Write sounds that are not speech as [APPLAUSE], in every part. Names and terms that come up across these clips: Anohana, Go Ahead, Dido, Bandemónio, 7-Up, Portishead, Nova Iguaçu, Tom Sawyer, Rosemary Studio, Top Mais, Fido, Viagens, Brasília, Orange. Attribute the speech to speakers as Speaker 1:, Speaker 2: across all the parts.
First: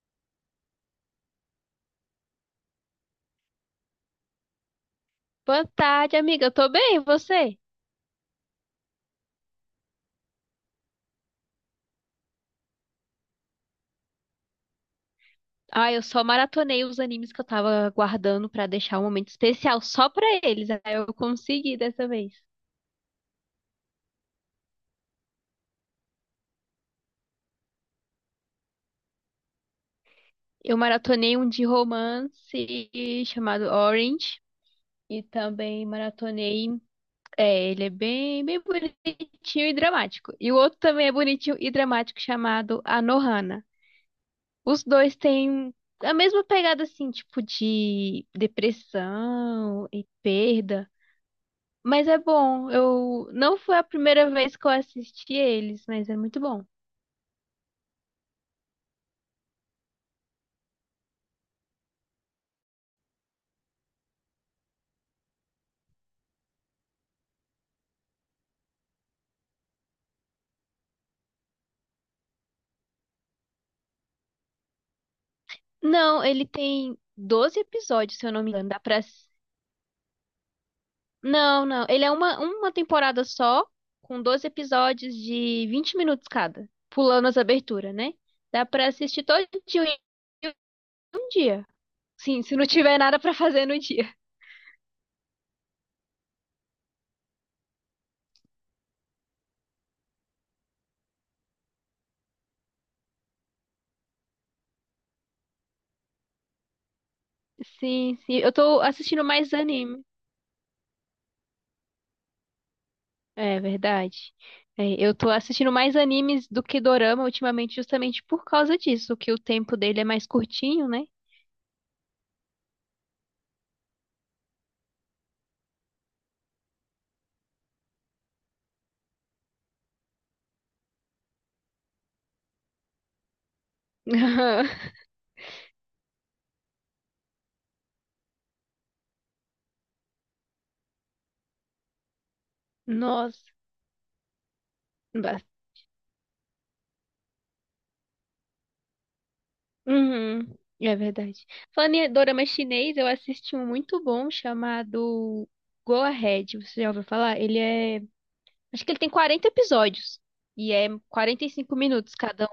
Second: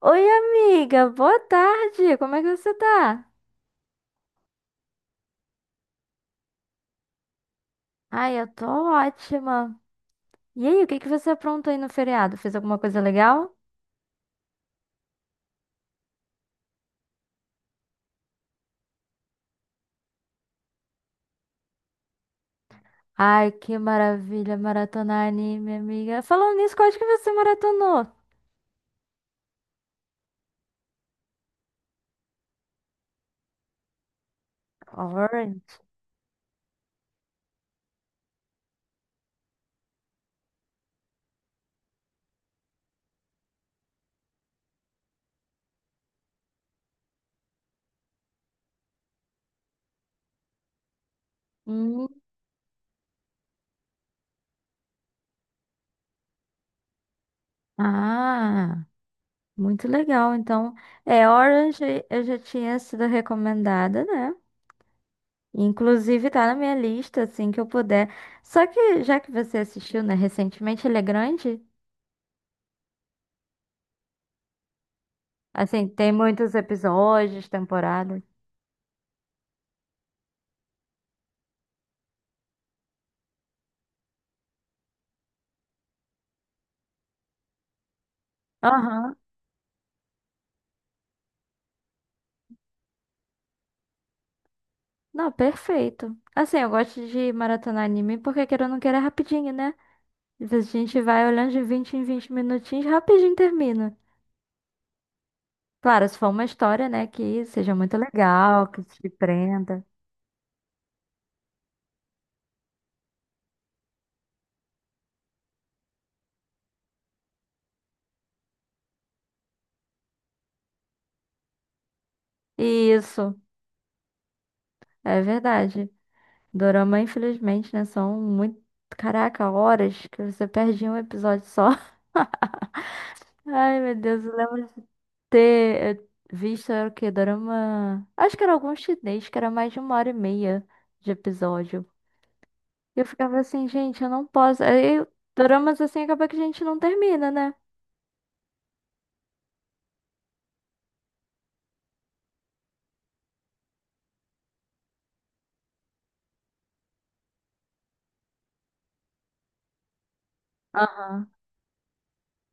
Speaker 1: Oi, amiga, boa tarde. Como é que você tá?
Speaker 2: Boa tarde, amiga. Eu tô bem, e você?
Speaker 1: Ai, eu tô ótima. E aí, o que que você aprontou aí no feriado? Fez alguma coisa legal?
Speaker 2: Ah, eu só maratonei os animes que eu tava guardando pra deixar um momento especial só pra eles. Aí eu consegui dessa vez.
Speaker 1: Ai, que maravilha, maratonar anime, amiga. Falando nisso, qual é que você maratonou?
Speaker 2: Eu maratonei um de romance chamado Orange e
Speaker 1: Orange.
Speaker 2: também maratonei. É, ele é bem, bem bonitinho e dramático. E o outro também é bonitinho e dramático chamado Anohana. Os dois têm a mesma pegada, assim, tipo de depressão e perda.
Speaker 1: Hum.
Speaker 2: Mas é bom. Eu não foi a primeira vez que eu assisti eles, mas é muito bom.
Speaker 1: Ah, muito legal. Então, é, Orange eu já tinha sido recomendada, né? Inclusive tá na minha lista, assim que eu puder. Só que já que você assistiu, né, recentemente, ele é grande. Assim, tem
Speaker 2: Não, ele
Speaker 1: muitos
Speaker 2: tem
Speaker 1: episódios,
Speaker 2: 12 episódios,
Speaker 1: temporadas.
Speaker 2: se eu não me engano. Dá pra. Não, não. Ele é uma temporada só, com 12 episódios de 20 minutos cada, pulando as aberturas, né? Dá pra
Speaker 1: Aham.
Speaker 2: assistir todo dia em um dia. Sim, se não tiver nada pra fazer no dia.
Speaker 1: Não, perfeito. Assim, eu gosto de maratonar anime porque querendo ou não queira é rapidinho, né? Às vezes a gente vai olhando de 20 em 20 minutinhos, rapidinho termina. Claro, se for uma história, né, que seja muito
Speaker 2: Sim, sim. Eu
Speaker 1: legal,
Speaker 2: tô
Speaker 1: que te
Speaker 2: assistindo mais
Speaker 1: prenda.
Speaker 2: anime. É verdade. É, eu tô assistindo mais animes do que dorama ultimamente, justamente por causa disso, que o tempo dele é mais curtinho, né?
Speaker 1: Isso, é verdade. Dorama, infelizmente, né, são muito... Caraca, horas que você perde em um episódio só. [LAUGHS] Ai, meu Deus, eu lembro
Speaker 2: [LAUGHS]
Speaker 1: ter visto era o quê? Dorama. Acho que era algum chinês, que era mais de uma hora e meia de episódio. E eu ficava
Speaker 2: Nossa.
Speaker 1: assim, gente, eu não posso. Aí,
Speaker 2: Ba-
Speaker 1: doramas assim acaba que a gente não termina, né?
Speaker 2: Uhum, é verdade. Falando em dorama chinês, eu assisti um muito bom chamado Go Ahead. Você já ouviu falar? Ele é. Acho que ele tem 40 episódios. E é
Speaker 1: Aham.
Speaker 2: 45 minutos cada.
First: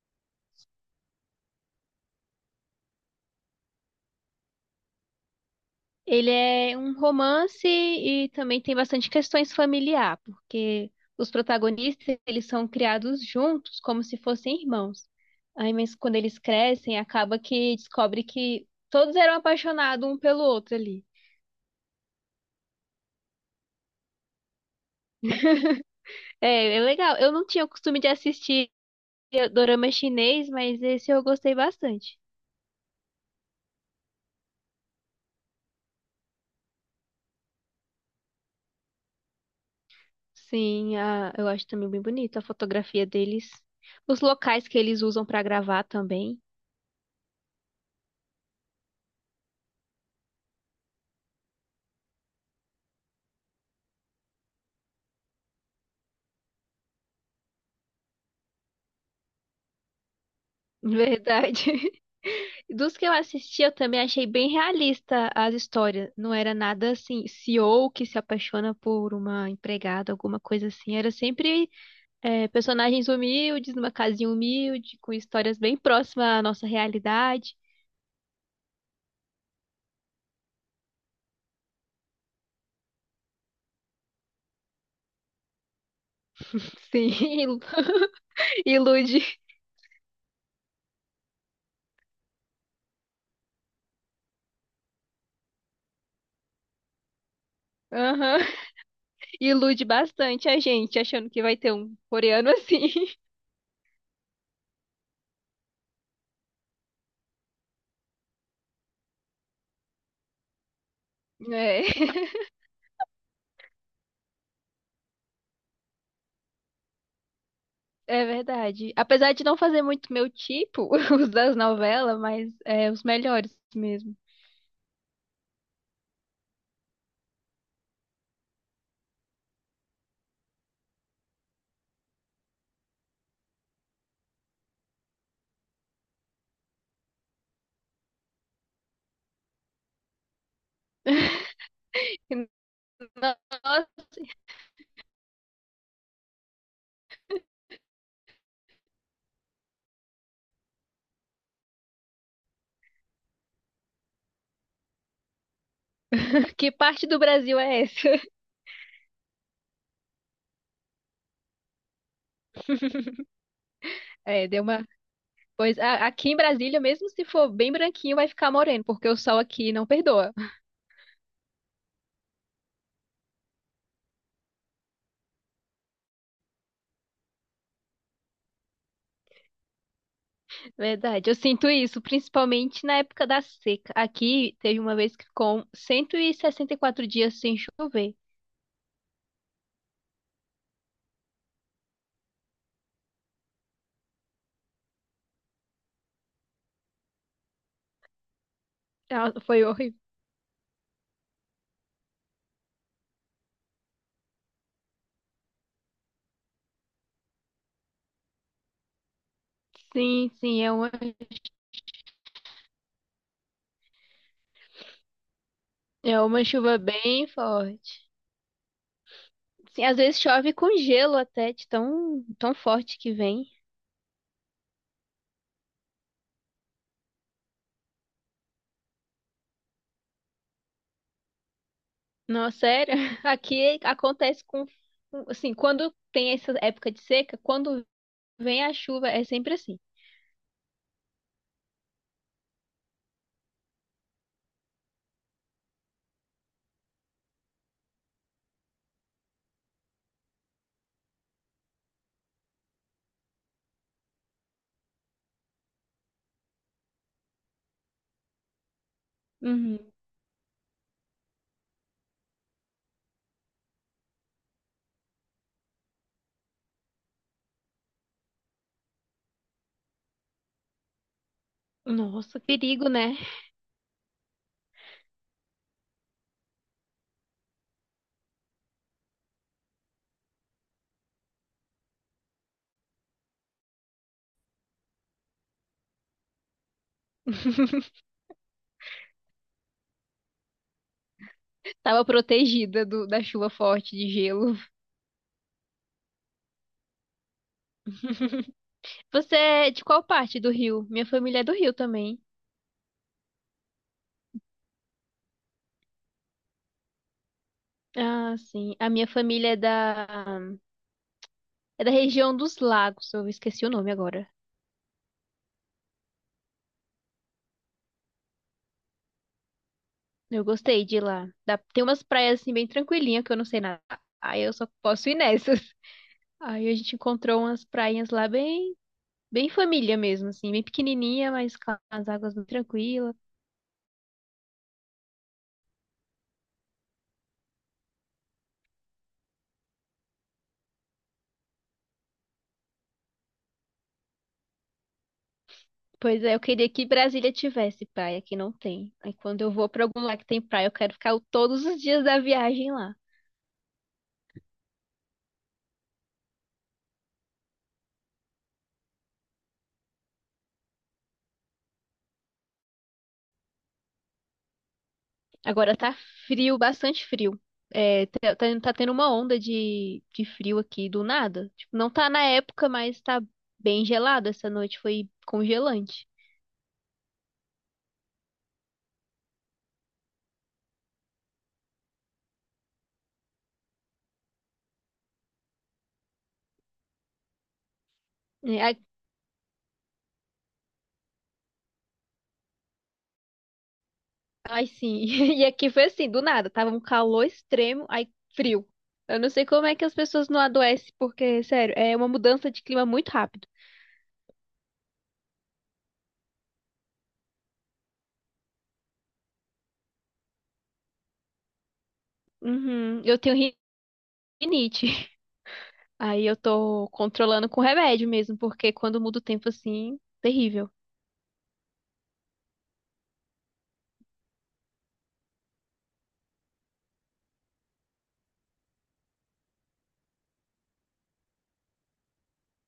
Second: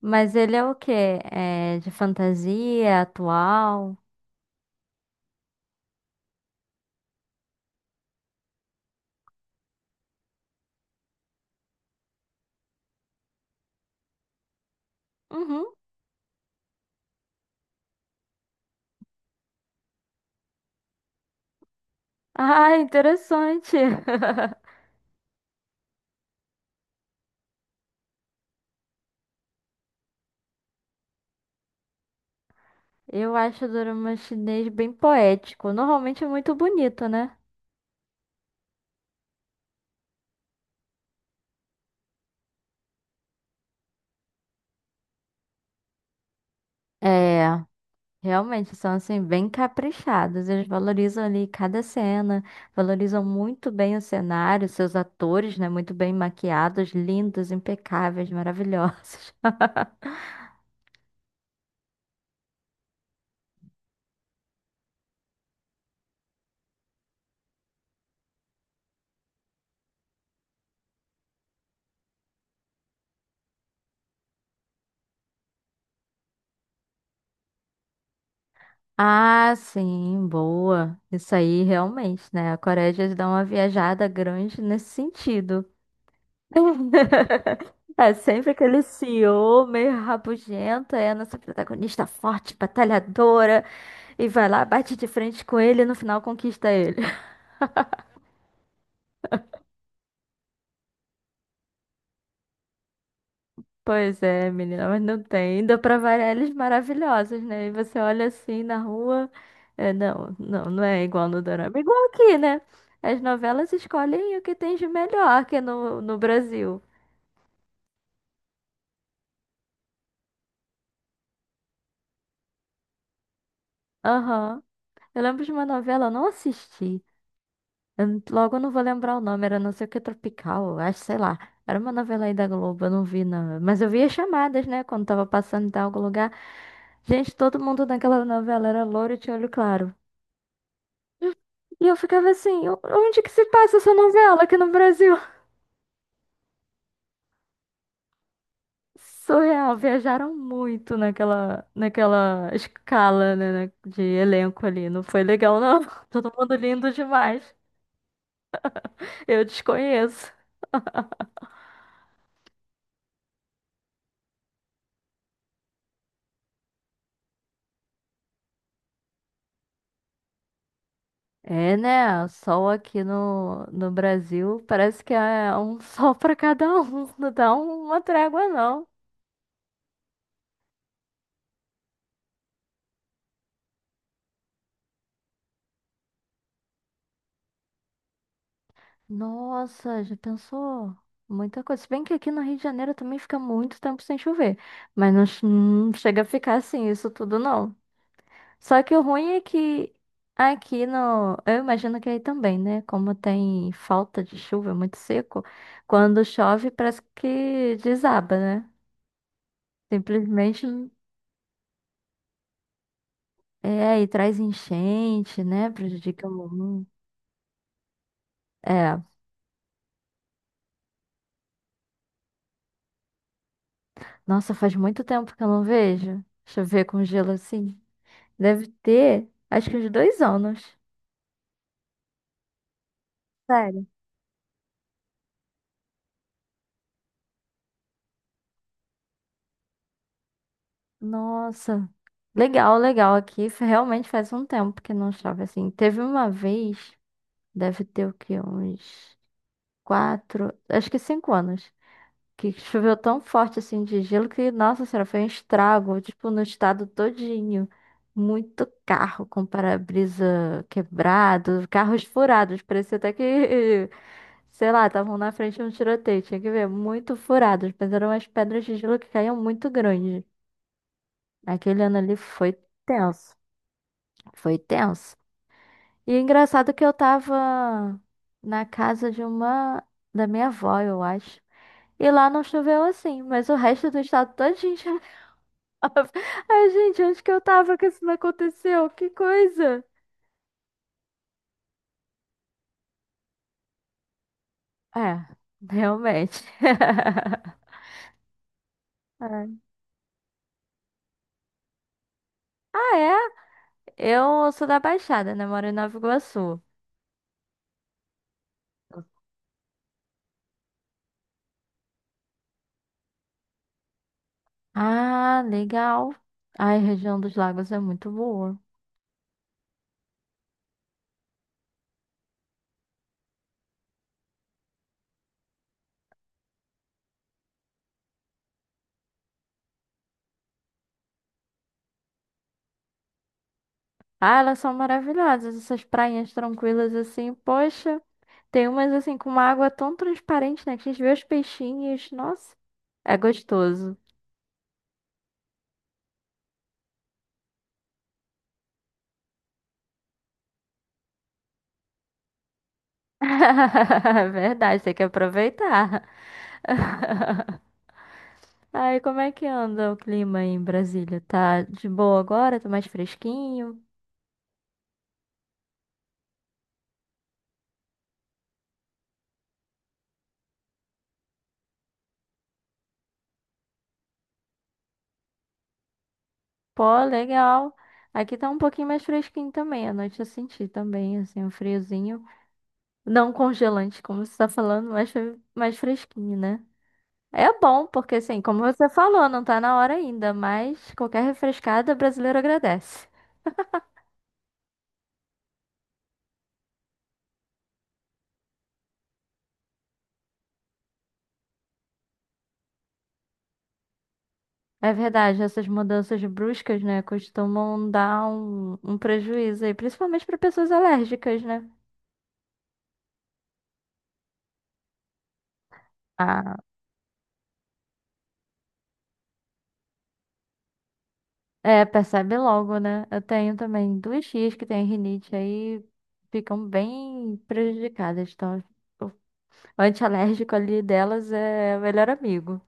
Speaker 1: Mas ele é o quê? É de fantasia, atual?
Speaker 2: Ele é um romance e também tem bastante questões familiar, porque os protagonistas, eles são criados juntos, como se fossem irmãos.
Speaker 1: Uhum.
Speaker 2: Aí, mas quando eles crescem, acaba que descobre que todos eram apaixonados um pelo outro ali.
Speaker 1: Ah, interessante. [LAUGHS]
Speaker 2: É, é legal. Eu não tinha o costume de assistir dorama chinês, mas esse eu gostei bastante.
Speaker 1: Eu acho o dorama chinês bem poético. Normalmente é muito bonito, né?
Speaker 2: Sim, eu acho também bem bonito a fotografia deles. Os locais que eles usam para gravar também.
Speaker 1: É. Realmente são assim bem caprichados. Eles valorizam ali cada cena, valorizam muito bem o cenário, seus atores, né, muito bem maquiados, lindos, impecáveis, maravilhosos. [LAUGHS]
Speaker 2: Verdade. [LAUGHS] Dos que eu assisti, eu também achei bem realista as histórias. Não era nada assim, CEO que se apaixona por uma empregada, alguma coisa assim. Era sempre é, personagens humildes, numa casinha humilde, com histórias bem próximas à nossa realidade.
Speaker 1: Ah, sim, boa. Isso aí realmente, né? A Coreia já dá uma viajada grande nesse sentido.
Speaker 2: [LAUGHS] Sim, [LAUGHS]
Speaker 1: [LAUGHS]
Speaker 2: ilu-
Speaker 1: É sempre aquele
Speaker 2: ilude.
Speaker 1: CEO meio rabugento, é a nossa protagonista forte, batalhadora, e vai lá, bate de frente com ele e no final conquista ele.
Speaker 2: Aham. Ilude bastante a gente, achando que vai ter um coreano assim.
Speaker 1: Pois é, menina, mas não tem. Ainda pra variar, eles maravilhosos, né? E você olha assim na rua. É, não, não, não é igual no
Speaker 2: [LAUGHS]
Speaker 1: dorama. É
Speaker 2: É.
Speaker 1: igual aqui, né? As novelas escolhem o que tem de melhor que no Brasil.
Speaker 2: É verdade. Apesar de não fazer muito meu tipo, [LAUGHS] os das novelas, mas é os melhores mesmo.
Speaker 1: Aham. Eu lembro de uma novela, eu não assisti. Logo eu não vou lembrar o nome, era não sei o que Tropical, eu acho, sei lá. Era uma novela aí da Globo, eu não vi, não. Mas eu via chamadas, né? Quando tava passando em algum lugar. Gente, todo mundo naquela novela era loiro e tinha olho claro. E eu ficava assim,
Speaker 2: [LAUGHS]
Speaker 1: Onde que se passa essa
Speaker 2: Nossa,
Speaker 1: novela aqui no Brasil? Surreal, viajaram muito naquela escala, né, de elenco ali. Não foi legal, não. [LAUGHS] Todo mundo
Speaker 2: que
Speaker 1: lindo
Speaker 2: parte do
Speaker 1: demais.
Speaker 2: Brasil é essa? [LAUGHS]
Speaker 1: Eu desconheço.
Speaker 2: É, deu uma. Pois aqui em Brasília, mesmo se for bem branquinho, vai ficar moreno, porque o sol aqui não perdoa.
Speaker 1: É, né? Sol aqui no Brasil parece que é um [LAUGHS] sol pra cada um. Não dá uma trégua, não.
Speaker 2: Verdade, eu sinto isso, principalmente na época da seca. Aqui teve uma vez que ficou 164 dias sem chover.
Speaker 1: Nossa, já pensou? Muita coisa. Se bem que aqui no Rio de Janeiro também fica muito tempo sem chover. Mas não, não chega a ficar assim, isso tudo não. Só que o ruim
Speaker 2: Ah,
Speaker 1: é
Speaker 2: foi
Speaker 1: que
Speaker 2: horrível.
Speaker 1: aqui no. Eu imagino que aí também, né? Como tem falta de chuva, é muito seco. Quando chove, parece que desaba, né?
Speaker 2: Sim, sim,
Speaker 1: Simplesmente. É, e traz enchente, né?
Speaker 2: é
Speaker 1: Prejudica o
Speaker 2: uma chuva
Speaker 1: mundo.
Speaker 2: bem forte.
Speaker 1: É.
Speaker 2: Sim, às vezes chove com gelo até, de tão, tão forte que vem.
Speaker 1: Nossa, faz muito tempo que eu não vejo chover com gelo assim. Deve ter, acho que uns dois anos.
Speaker 2: Não, sério. [LAUGHS] Aqui
Speaker 1: Sério.
Speaker 2: acontece com, assim, quando tem essa época de seca, quando vem a chuva, é sempre assim.
Speaker 1: Nossa, legal, legal. Aqui realmente faz um tempo que não chove assim. Teve uma vez, deve ter o quê? Uns quatro, acho que cinco anos, que choveu tão forte assim de gelo que, nossa senhora, foi um estrago, tipo, no estado todinho. Muito carro com
Speaker 2: Uhum.
Speaker 1: para-brisa quebrado, carros furados, parecia até que [LAUGHS] sei lá, estavam na frente de um tiroteio, tinha que ver, muito furados, mas eram umas pedras de gelo que caíam muito grande. Aquele ano ali
Speaker 2: Nossa,
Speaker 1: foi
Speaker 2: perigo, né?
Speaker 1: tenso, foi tenso. E é engraçado que eu tava na casa de uma, da minha avó, eu acho. E lá não choveu assim, mas o resto do estado todinho choveu. [LAUGHS] Ai, gente, onde que eu tava que
Speaker 2: [LAUGHS]
Speaker 1: isso não aconteceu? Que coisa!
Speaker 2: Tava protegida do, da chuva forte de gelo.
Speaker 1: É, realmente. [LAUGHS]
Speaker 2: [LAUGHS] Você
Speaker 1: Ai.
Speaker 2: é de qual parte do Rio? Minha família é do Rio também.
Speaker 1: Ah, é? Eu sou da Baixada, né? Moro em Nova Iguaçu.
Speaker 2: Ah, sim. A minha família é é da região dos Lagos. Eu esqueci o nome agora.
Speaker 1: Ah, legal. Ai, a região dos Lagos é muito boa.
Speaker 2: Eu gostei de ir lá. Tem umas praias assim bem tranquilinha que eu não sei nada. Aí eu só posso ir nessas. [LAUGHS] Aí a gente encontrou umas prainhas lá bem, bem família mesmo, assim, bem pequenininha, mas com as águas bem tranquilas.
Speaker 1: Ah, elas são maravilhosas, essas prainhas tranquilas assim. Poxa, tem umas assim com uma água tão transparente, né? Que a gente vê os peixinhos. Nossa, é gostoso.
Speaker 2: Pois é, eu queria que Brasília tivesse praia, que não tem. Aí quando eu vou pra algum lugar que tem praia, eu quero ficar todos os dias da viagem lá.
Speaker 1: [LAUGHS] É verdade, tem que aproveitar. [LAUGHS] Ai, como é que anda o clima aí em Brasília? Tá de boa agora? Tá mais fresquinho?
Speaker 2: Agora tá frio, bastante frio. É, tá, tá tendo uma onda de frio aqui do nada. Tipo, não tá na época, mas tá bem gelado. Essa noite foi congelante.
Speaker 1: Pô, legal. Aqui tá um pouquinho mais fresquinho também. À noite eu senti também, assim, um friozinho. Não congelante, como você está falando, mas mais fresquinho, né? É bom, porque assim,
Speaker 2: É,
Speaker 1: como você falou, não tá na hora ainda, mas qualquer refrescada brasileiro agradece.
Speaker 2: ai, sim. [LAUGHS] E aqui foi assim, do nada. Tava um calor extremo, aí frio. Eu não sei como é que as pessoas não adoecem, porque, sério, é uma mudança de clima muito rápido.
Speaker 1: É verdade, essas mudanças bruscas, né, costumam dar um prejuízo aí, principalmente para pessoas alérgicas, né?
Speaker 2: Uhum, eu tenho rinite. [LAUGHS] Aí eu
Speaker 1: Ah,
Speaker 2: tô controlando com remédio mesmo, porque quando muda o tempo assim, terrível.
Speaker 1: é, percebe logo, né? Eu tenho também duas tias que têm rinite aí, ficam bem prejudicadas. Então, o antialérgico ali delas é o melhor amigo.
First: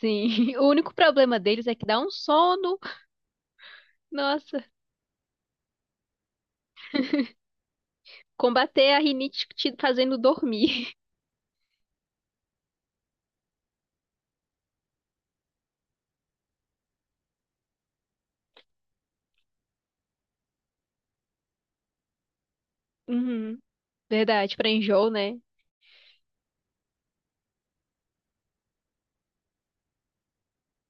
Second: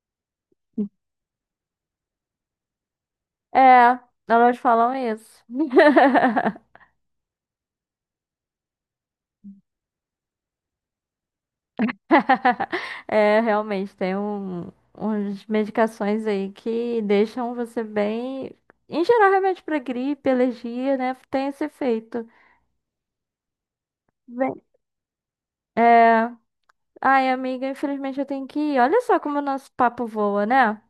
Speaker 2: Sim, [LAUGHS] o único problema deles é que dá um sono.
Speaker 1: É, elas
Speaker 2: Nossa,
Speaker 1: falam isso. [LAUGHS]
Speaker 2: combater a rinite te fazendo dormir. [LAUGHS]
Speaker 1: [LAUGHS] É, realmente, tem um, umas medicações aí que deixam você bem. Em geral, realmente para gripe, alergia, né? Tem esse efeito.
Speaker 2: Uhum, verdade,
Speaker 1: Bem...
Speaker 2: pra enjoo, né?
Speaker 1: É. Ai, amiga, infelizmente eu tenho que ir. Olha só como o nosso papo voa, né?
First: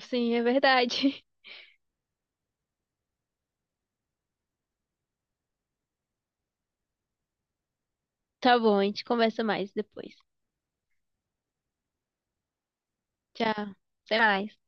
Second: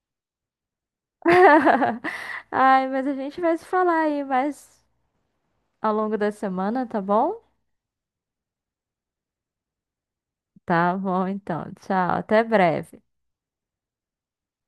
Speaker 2: Sim, é verdade. [LAUGHS]
Speaker 1: [LAUGHS] Ai, mas a gente vai se falar aí mais ao longo da semana, tá bom?
Speaker 2: Tá bom, a gente conversa mais depois.
Speaker 1: Tá bom, então. Tchau, até breve.
Speaker 2: Tchau, até mais.